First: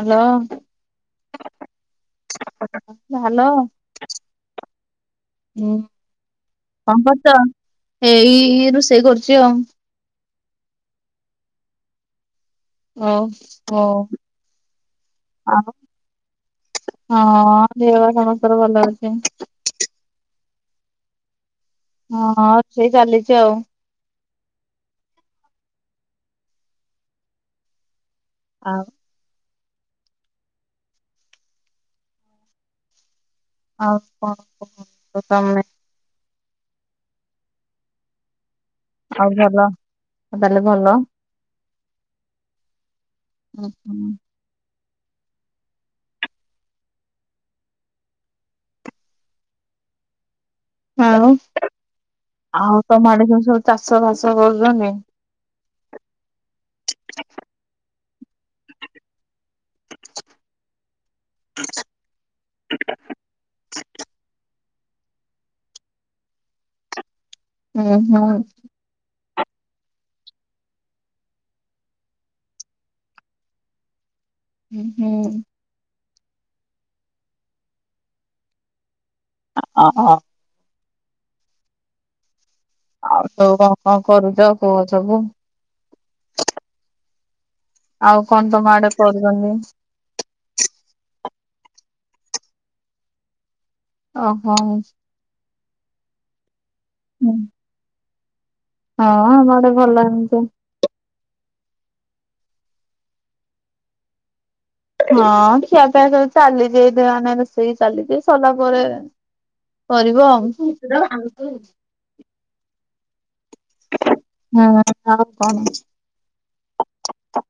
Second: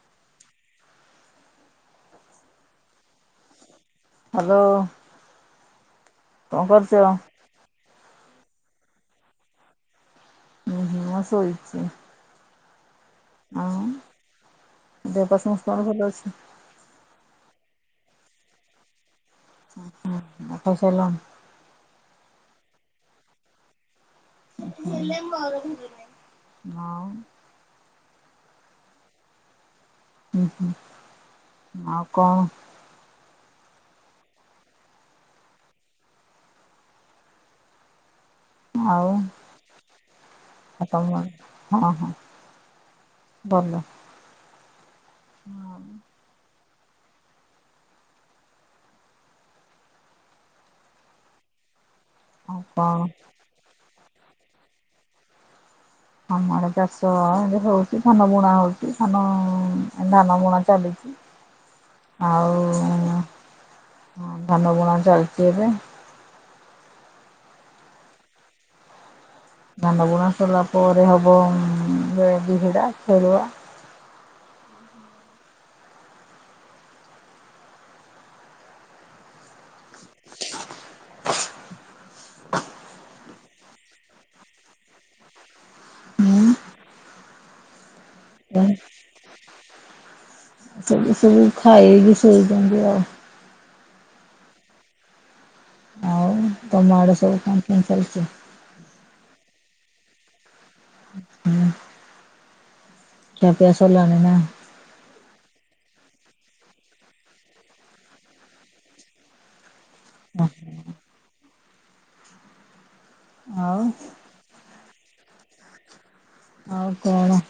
Hello, hello. Hello. ହୁଁ କଣ କରୁଚ? ଏଇ ରୁଷେଇ କରୁଛି ଆଉ। ହୁଁ ହୁଁ ମୁଁ ସୋଇଚି। [unintelligible] ଆଉ ଦେହ ପା ଆଉ ସମସ୍ତଙ୍କର ଭଲ ଅଛି? ହଁ ଦେହ ପା ସମସ୍ତଙ୍କର ଭଲ ଅଛି। [unintelligible] ହଁ-ହଁ ସେଇ ଚାଲିଛି ଆଉ। [inaudible] ଆଉ ହୁଁ ହୁଁ ଆଉ କଣ? ଆଉ କଣ [unintelligible] ତମେ। ଆଉ ତାହେଲେ ଆଉ ଭଲ। ତମ ଆଡ଼େ ହଁ ହଁ। ହଁ ଭଲ। ହୁଁ। ଆଉ? ଆଉ ତମ ଆଡ଼େ କେମିତି ସବୁ ଚାଷ ବାସ କରୁଛନ୍ତି? ଆମ ଆଡ଼େ ଚାଷ ହଉଛି, ଧାନ ବୁଣା ହଉଛି, ଧାନ ଧାନ ବୁଣା ଚାଲିଛି। ଆଉ ଧାନ ବୁଣା ଚାଲିଛି ଏବେ। ହୁଁ ହୁଁ। ଧାନ ବୁଣା ସଇଲା ପରେ ହବ। [unintelligible] ହଁ ହୁଁ। [unintelligible] ଆଉ [unintelligible] କଣ କରୁଛ କୁହ ସବୁ। ହୁଁ ଆଉ କଣ ତମ ଆଡ଼େ ପରିବା ହୁଏ? ଏଠି ସବୁ ଖାଇକି ଶୋଇଛନ୍ତି ଆଉ। ଓହୋଃ। ଆଉ ତମ ଆଡ଼େ ସବୁ କଣ କେମିତି ଚାଲିଚି? ହଁ ଆମ ଆଡ଼େ ଭଲ ଏମିତି। ହୁଁ। ଖିଆ ପିଆ ସରିଲାଣି ନା? ହଁ ଖିଆପିଆ ସବୁ ଚାଲିଛି, ଏଇତ ରୋଷେଇ ଚାଲିଛି ସରିଲା ପରେ କରିବ ଆଉ। ଆଉ ହଁ ଆଉ କଣ ଅଛି। ଆଉ କଣ।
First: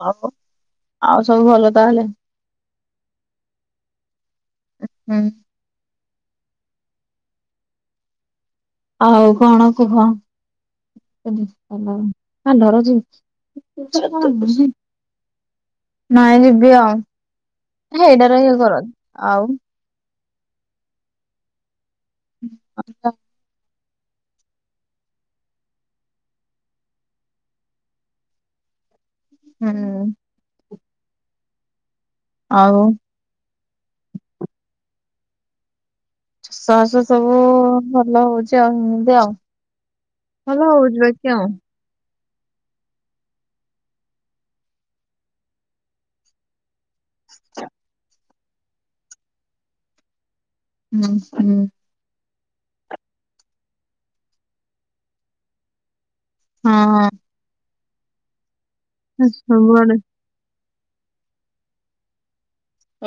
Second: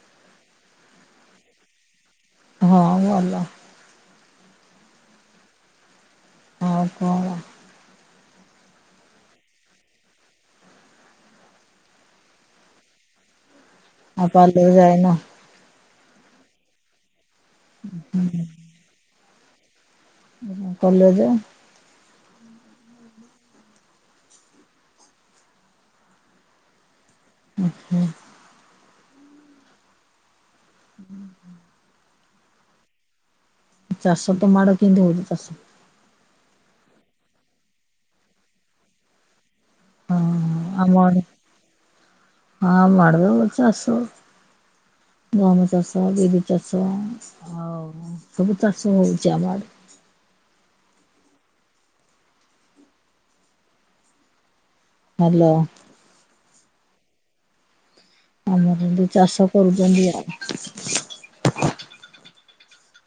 [unintelligible] ଆଉ ସବୁ ଭଲ ତାହେଲେ? ହଁ ଭଲ। ଉଁ- ହୁଁ। ଆଉ କଣ? ଆଉ କଣ କୁହ? [unintelligible] ଆଉ ପାର୍ଲର [unintelligible] ଯାଇନ ନାଇଁ ଯିବି ଆଉ, ସେଇଟାରେ ଇଏ କର ଆଉ ହୁଁ କଲେଜ। ହ [inaudible] ହୁଁ -ହୁଁ। ହୁଁ। ହୁଁ -ହୁଁ। ଆଉ। ଚାଷ ତମ ଆଡ଼େ କେମିତି ହଉଚି, ଚାଷ? ଚାଷ ବାସ ସବୁ ଭଲ ହଉଚି ଆଉ, ଏମିତି ଆଉ। ହଁ ଆମ ଆଡେ [unintelligible] ହଁ ଆମ ଆଡ଼େ ବି ହଉଚି ଚାଷ। ଗହମ ଚାଷ, ବିରି ଚାଷ ଆଉ ସବୁ ଚାଷ ହଉଛି ଆମ ଆଡ଼େ। ହୁଁ -ହୁଁ। ହ୍ୟାଲୋ। ହଁ। ଆମର ଏମିତି ଚାଷ ସବୁଆଡେ କରୁଛନ୍ତି ଆଉ।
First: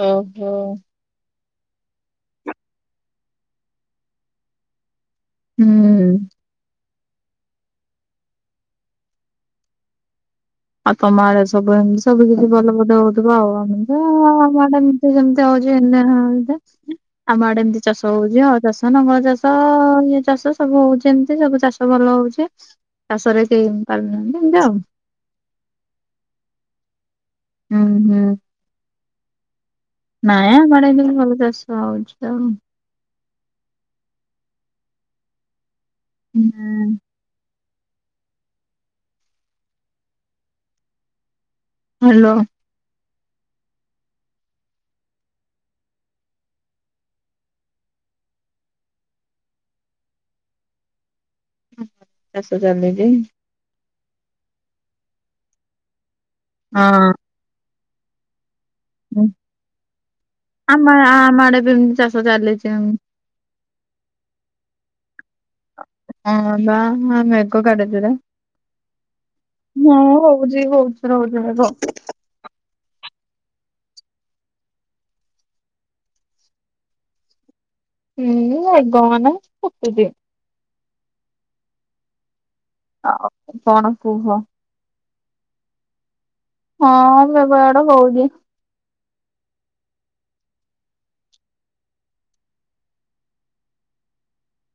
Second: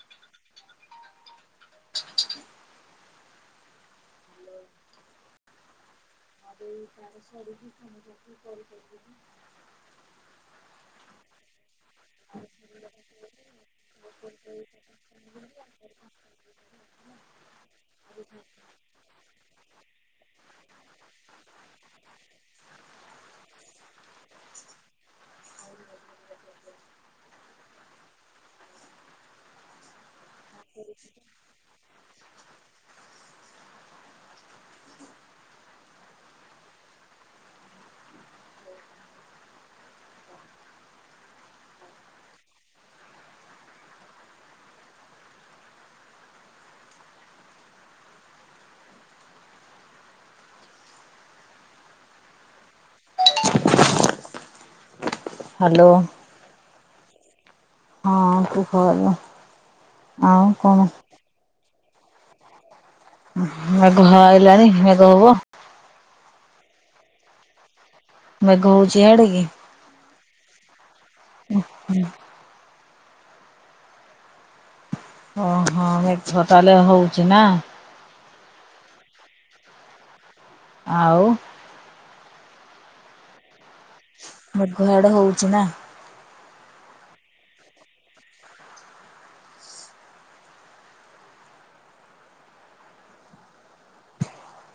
ଓ ହୋ। [inaudible] ହୁଁ। ଏଇ ଗାଈ ଛାଡିକି [unintelligible] ଆଉ ତମ ଆଡେ ସବୁ ଏମିତି ସବୁ, କିଛି ଭଲ ବୋଧେ ହଉଥିବ ଆଉ ଆମେ ହୁଁ ଆମ ଆଡେ ଏମତି ଯେମିତି ହଉଛି, ଏନ [unintelligible] ଆମ ଆଡେ ଏମିତି ଚାଷ ହଉଛି, ହଳ ଚାଷ, ନଙ୍ଗଳ ଚାଷ, ଇଏ ଚାଷ ସବୁ ହଉଛି ଏମିତି ସବୁ ଚାଷ। ଶଗଡ଼ ରେ ହଉଚି, ଚାଷରେ କେହି ପାରୁନାହାନ୍ତି ଏମିତି ଆଉ। ହୁଁ- ହୁଁ। ନାଇଁ ଆମ ଆଡେ ଏମିତି ଭଲ ଚାଷ ହଉଛି ଆଉ। ହୁଁ। ହ୍ୟାଲୋ। ଚାଷ ଚାଲିଚି? ହ୍ୟାଲୋ। ହଁ। ହଁ କୁହ ଏବେ ଆଉ ଆମ କଣ? ଆମ ଆଡେ ଏମିତି ଚାଷ ଚାଲିଛି ଆଉ। ମେଘ ଆଇଲାଣି ମେଘ ହବ। ହଁ ବା ହଁ ମେଘ କେଡେ ଯୋରେ। ମେଘ ହଉଚି ଇଆଡେ କି? ହୁଁ ହଉଛି ବହୁତ ଜୋରେ ହଉଛି ମେଘ। ହଁ - ହଁ ମେଘ ତାହାଲେ ହଉଛି ନା? ହୁଁ ମେଘ ମାନେ କୁଟୁଚି। ଆଉ ଆଉ କଣ କୁହ? ଇଆଡେ ହଉଛି ନା? ହଁ ମେଘ ଆଡେ ହଉଚି।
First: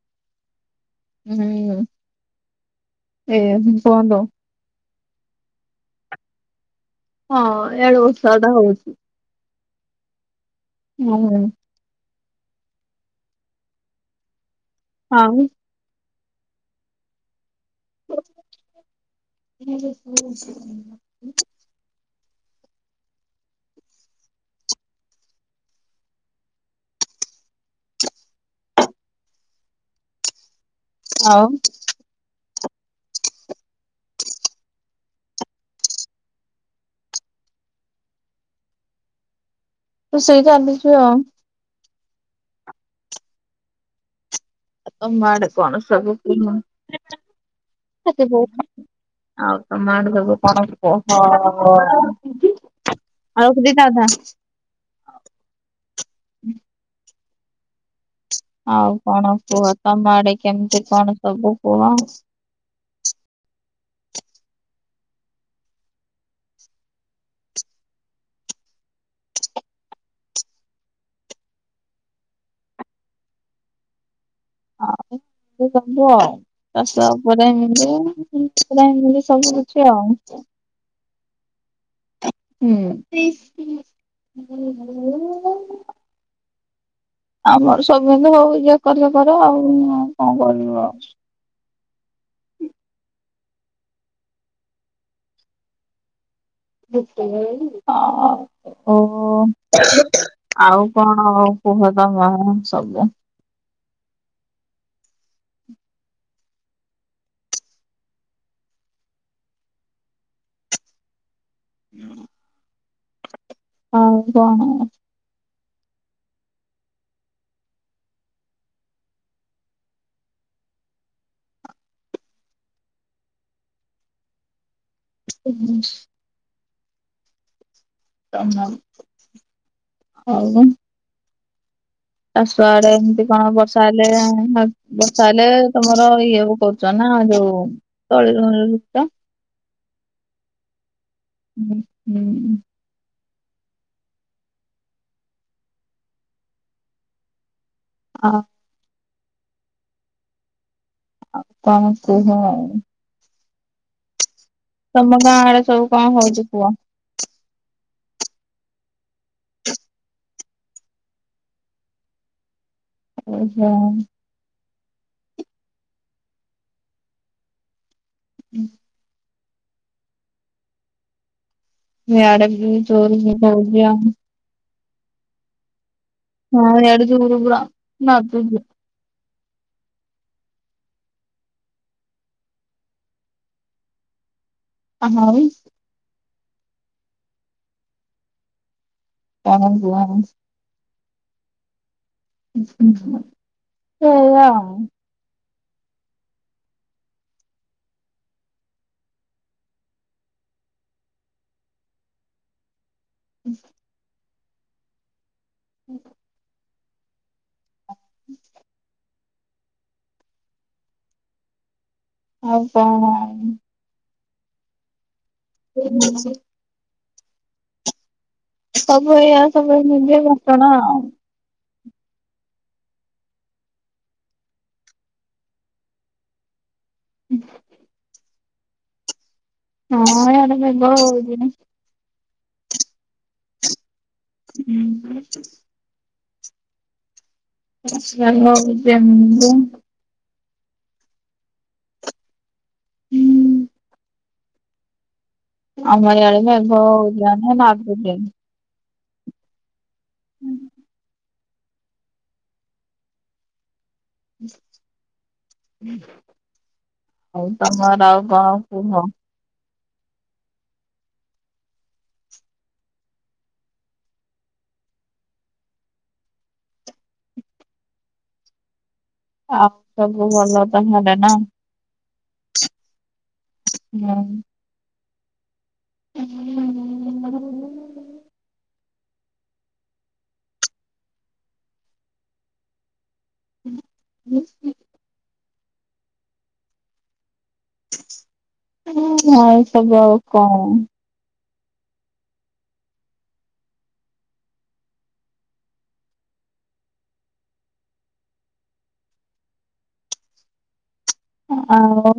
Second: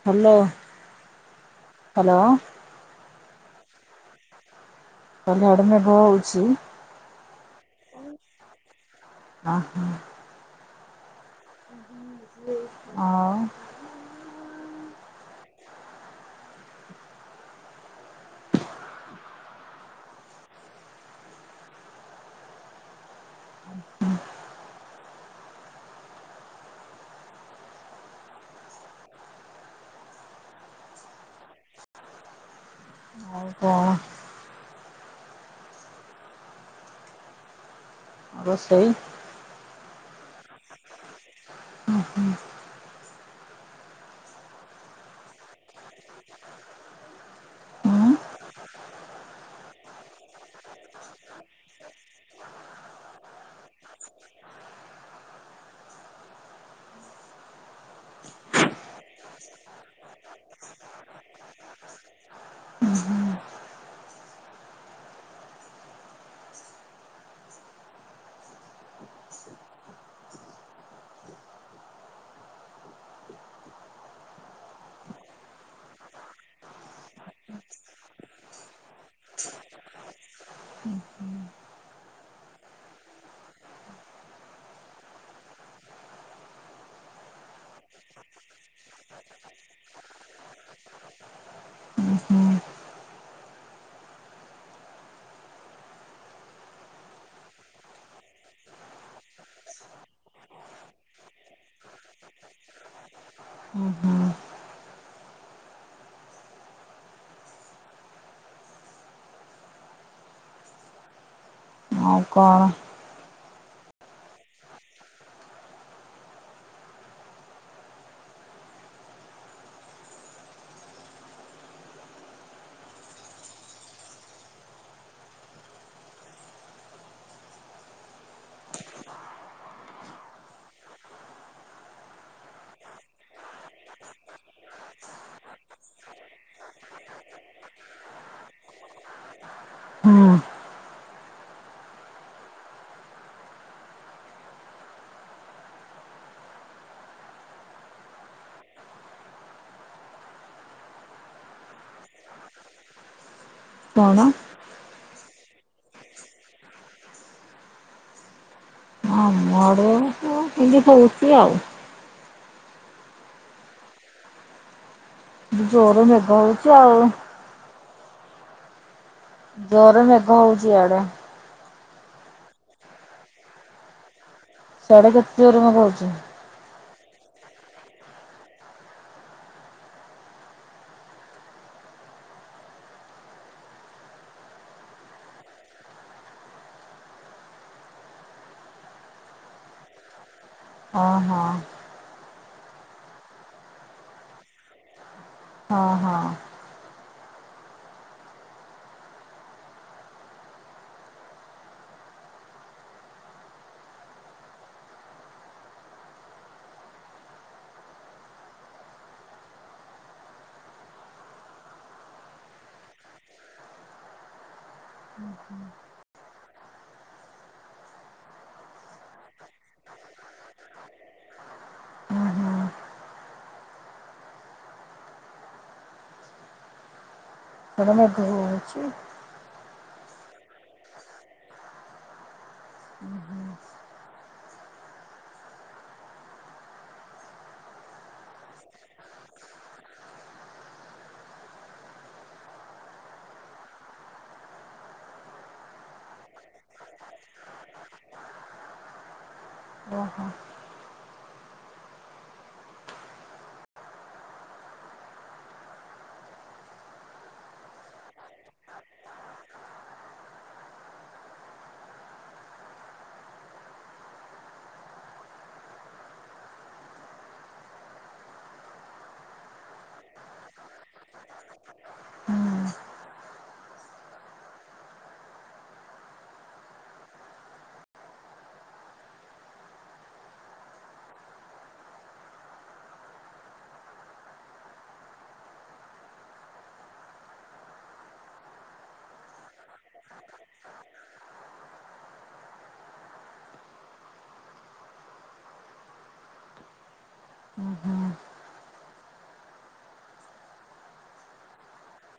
ହ୍ୟାଲୋ। ହୁଁ ହ୍ୟାଲୋ ଏ କୁହନ୍ତୁ। ତମ ଆଡେ ମେଘ ହଉଚି? ହଁ ଇଆଡେ ବର୍ଷାଟା ହଉଛି। ଅ ହଁ। ଉଁ ହୁଁ। ଆଉ ଆଉ [inaudible] [inaudible] ଆଉ। ଆଉ କଁ। ରୋଷେଇ। ରୋଷେଇ ଚାଲିଚି ଆଉ। ହୁଁ ହୁଁ। ଆ ତମ ଆଡେ କଣ ସବୁ କୁହ। ଉଁ [unintelligible] ଆଉ ତମ ଆଡେ ସବୁ କଣ କୁହ। [unintelligible] ଆଉ କଣ କୁହ ତମ ଆଡେ କେମିତି କଣ ସବୁ କୁହ। [unintelligible] ଆଉ। ଚାଷ ଉପରେ [unintelligible] ସବୁ କିଛି ଆଉ। ଉଁ ହୁଁ। ଉଁ [unintelligible] ଆମର ସବୁ ଭଲ ଯାହା କରୁଚ କର ଆଉ କଣ କହିବି ଆଉ। ଉଁ ହୁଁ [unintelligible] ଓହୋ। ଆଉ କଣ କୁହ ତମେ ସବୁ। ହୁଁ ହୁଁ। ଆଉ କଣ? ଆଉ କଣ? [unintelligible] ତମାମ୍ ଆଉ ଚାଷ ଆଡ଼େ ଏମିତି କଣ ବର୍ଷା ହେଲେ ବର୍ଷା ହେଲେ ତମର ଇଏ ପକଉଚନା ଯୋଉ ତଳି ରୁ ଗୁତ। ହଁ। ହୁଁ ହୁଁ। ଅ ଆଉ କଣ କୁହ? କଣ ତମ ଗାଁ ଆଡ଼େ ସବୁ କଣ ହୋଉଛି କୁହ? ହଁ ଆମ ଆଡେ [unintelligible] ହୋଉଛି ଆଉ। ଓ ହୋ ଜୋରେ ମେଘ ହୋଉଚି ଆଉ। ହୁଁ। ଜୋରେ ମେଘ ହୋଉଚି ୟାଡେ। ୟାଡେ ବି ଜୋରେ ମେଘ ହୋଉଚି ଆଉ। ସ୍ୟାଡେ କେତ୍ ଜୋରେ ମେଘ ହୋଉଚି? ହଁ ୟାଡେ ଜୋରେ ପୁରା ନାଦୁଚି। ହା ଉ। [unintelligible] ହଁ ହଁ। ସେଇଆ ଆଉ। ହଁ ହଁ। [inaudible] ହୁଁ। [inaudible] ଆଉ କଅଣ ହୁଁ। [inaudible] [unintelligible] ସବୁ ଏଇଆ ସବୁ ନିଜେ ଘଟଣା। ହୁଁ ହୁଁ [inaudible] ଥନନା ପୁଅ ହୋଉଚି। ହଁ ଆଡ଼େ ବୁଦ ହୋଉଛିନି। ଉଁ ହୁଁ। ହୁଁ। [unintelligible] ହୁଁ। ଆମର ରଜ ଜାଣିନୁନା ଆଦି ଟାଇମ୍। [inaudible] ଆଉ ତମର ଆଉ କଣ କୁହ? ଆଉ ସବୁ ଭଲ ତ ତାହେଲେ ନା। ହୁଁ ମୁଁ [inaudible] ହଁ ଆଉ ସବୁ ଆଉ କଣ? ହୁଁ ହୁଁ। ଆମ୍ବ।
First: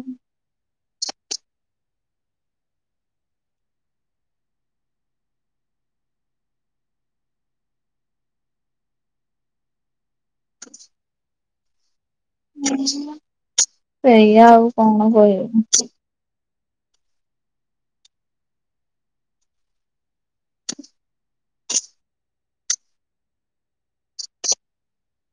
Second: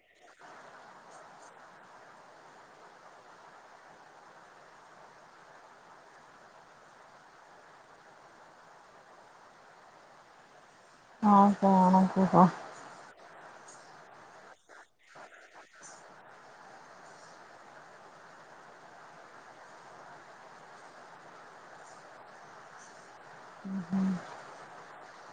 [inaudible] ହଁ କଣ କୁହ? [inaudible] ସେଇଆ ଆଉ କଣ କହିବୁ? [inaudible]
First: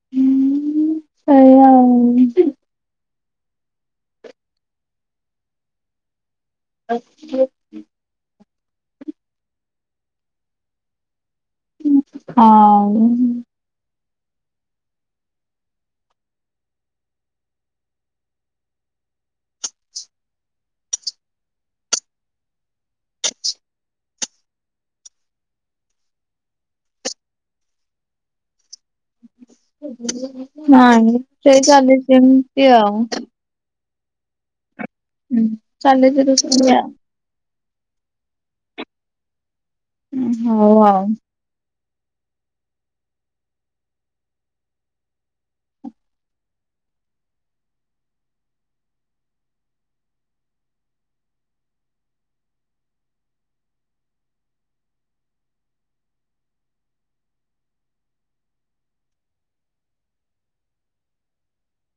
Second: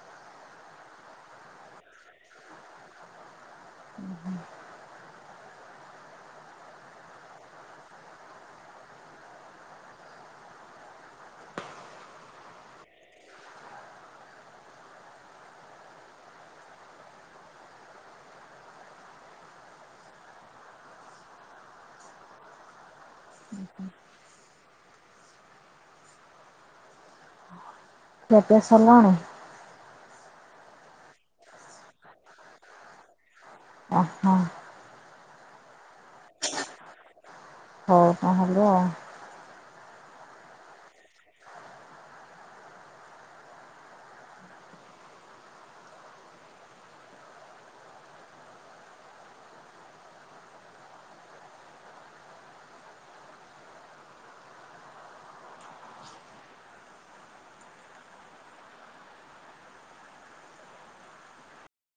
ହୁଁ ହୁଁ ସେଇଆଉ। [inaudible] ଆଠ [inaudible] ହଁ [inaudible] [inaudible] ଖିଆପିଆ ସାରିଲାଣି? ନାଇଁ ସେଇ ଚାଲିଛି ସେମିତି ଆଉ। ଓହୋ। ହୁଁ ଚାଲିଛି ଦ ସେଇୟା। ହୋଉ ତାହେଲେ ଆଉ। ହୋଉ ଆଉ।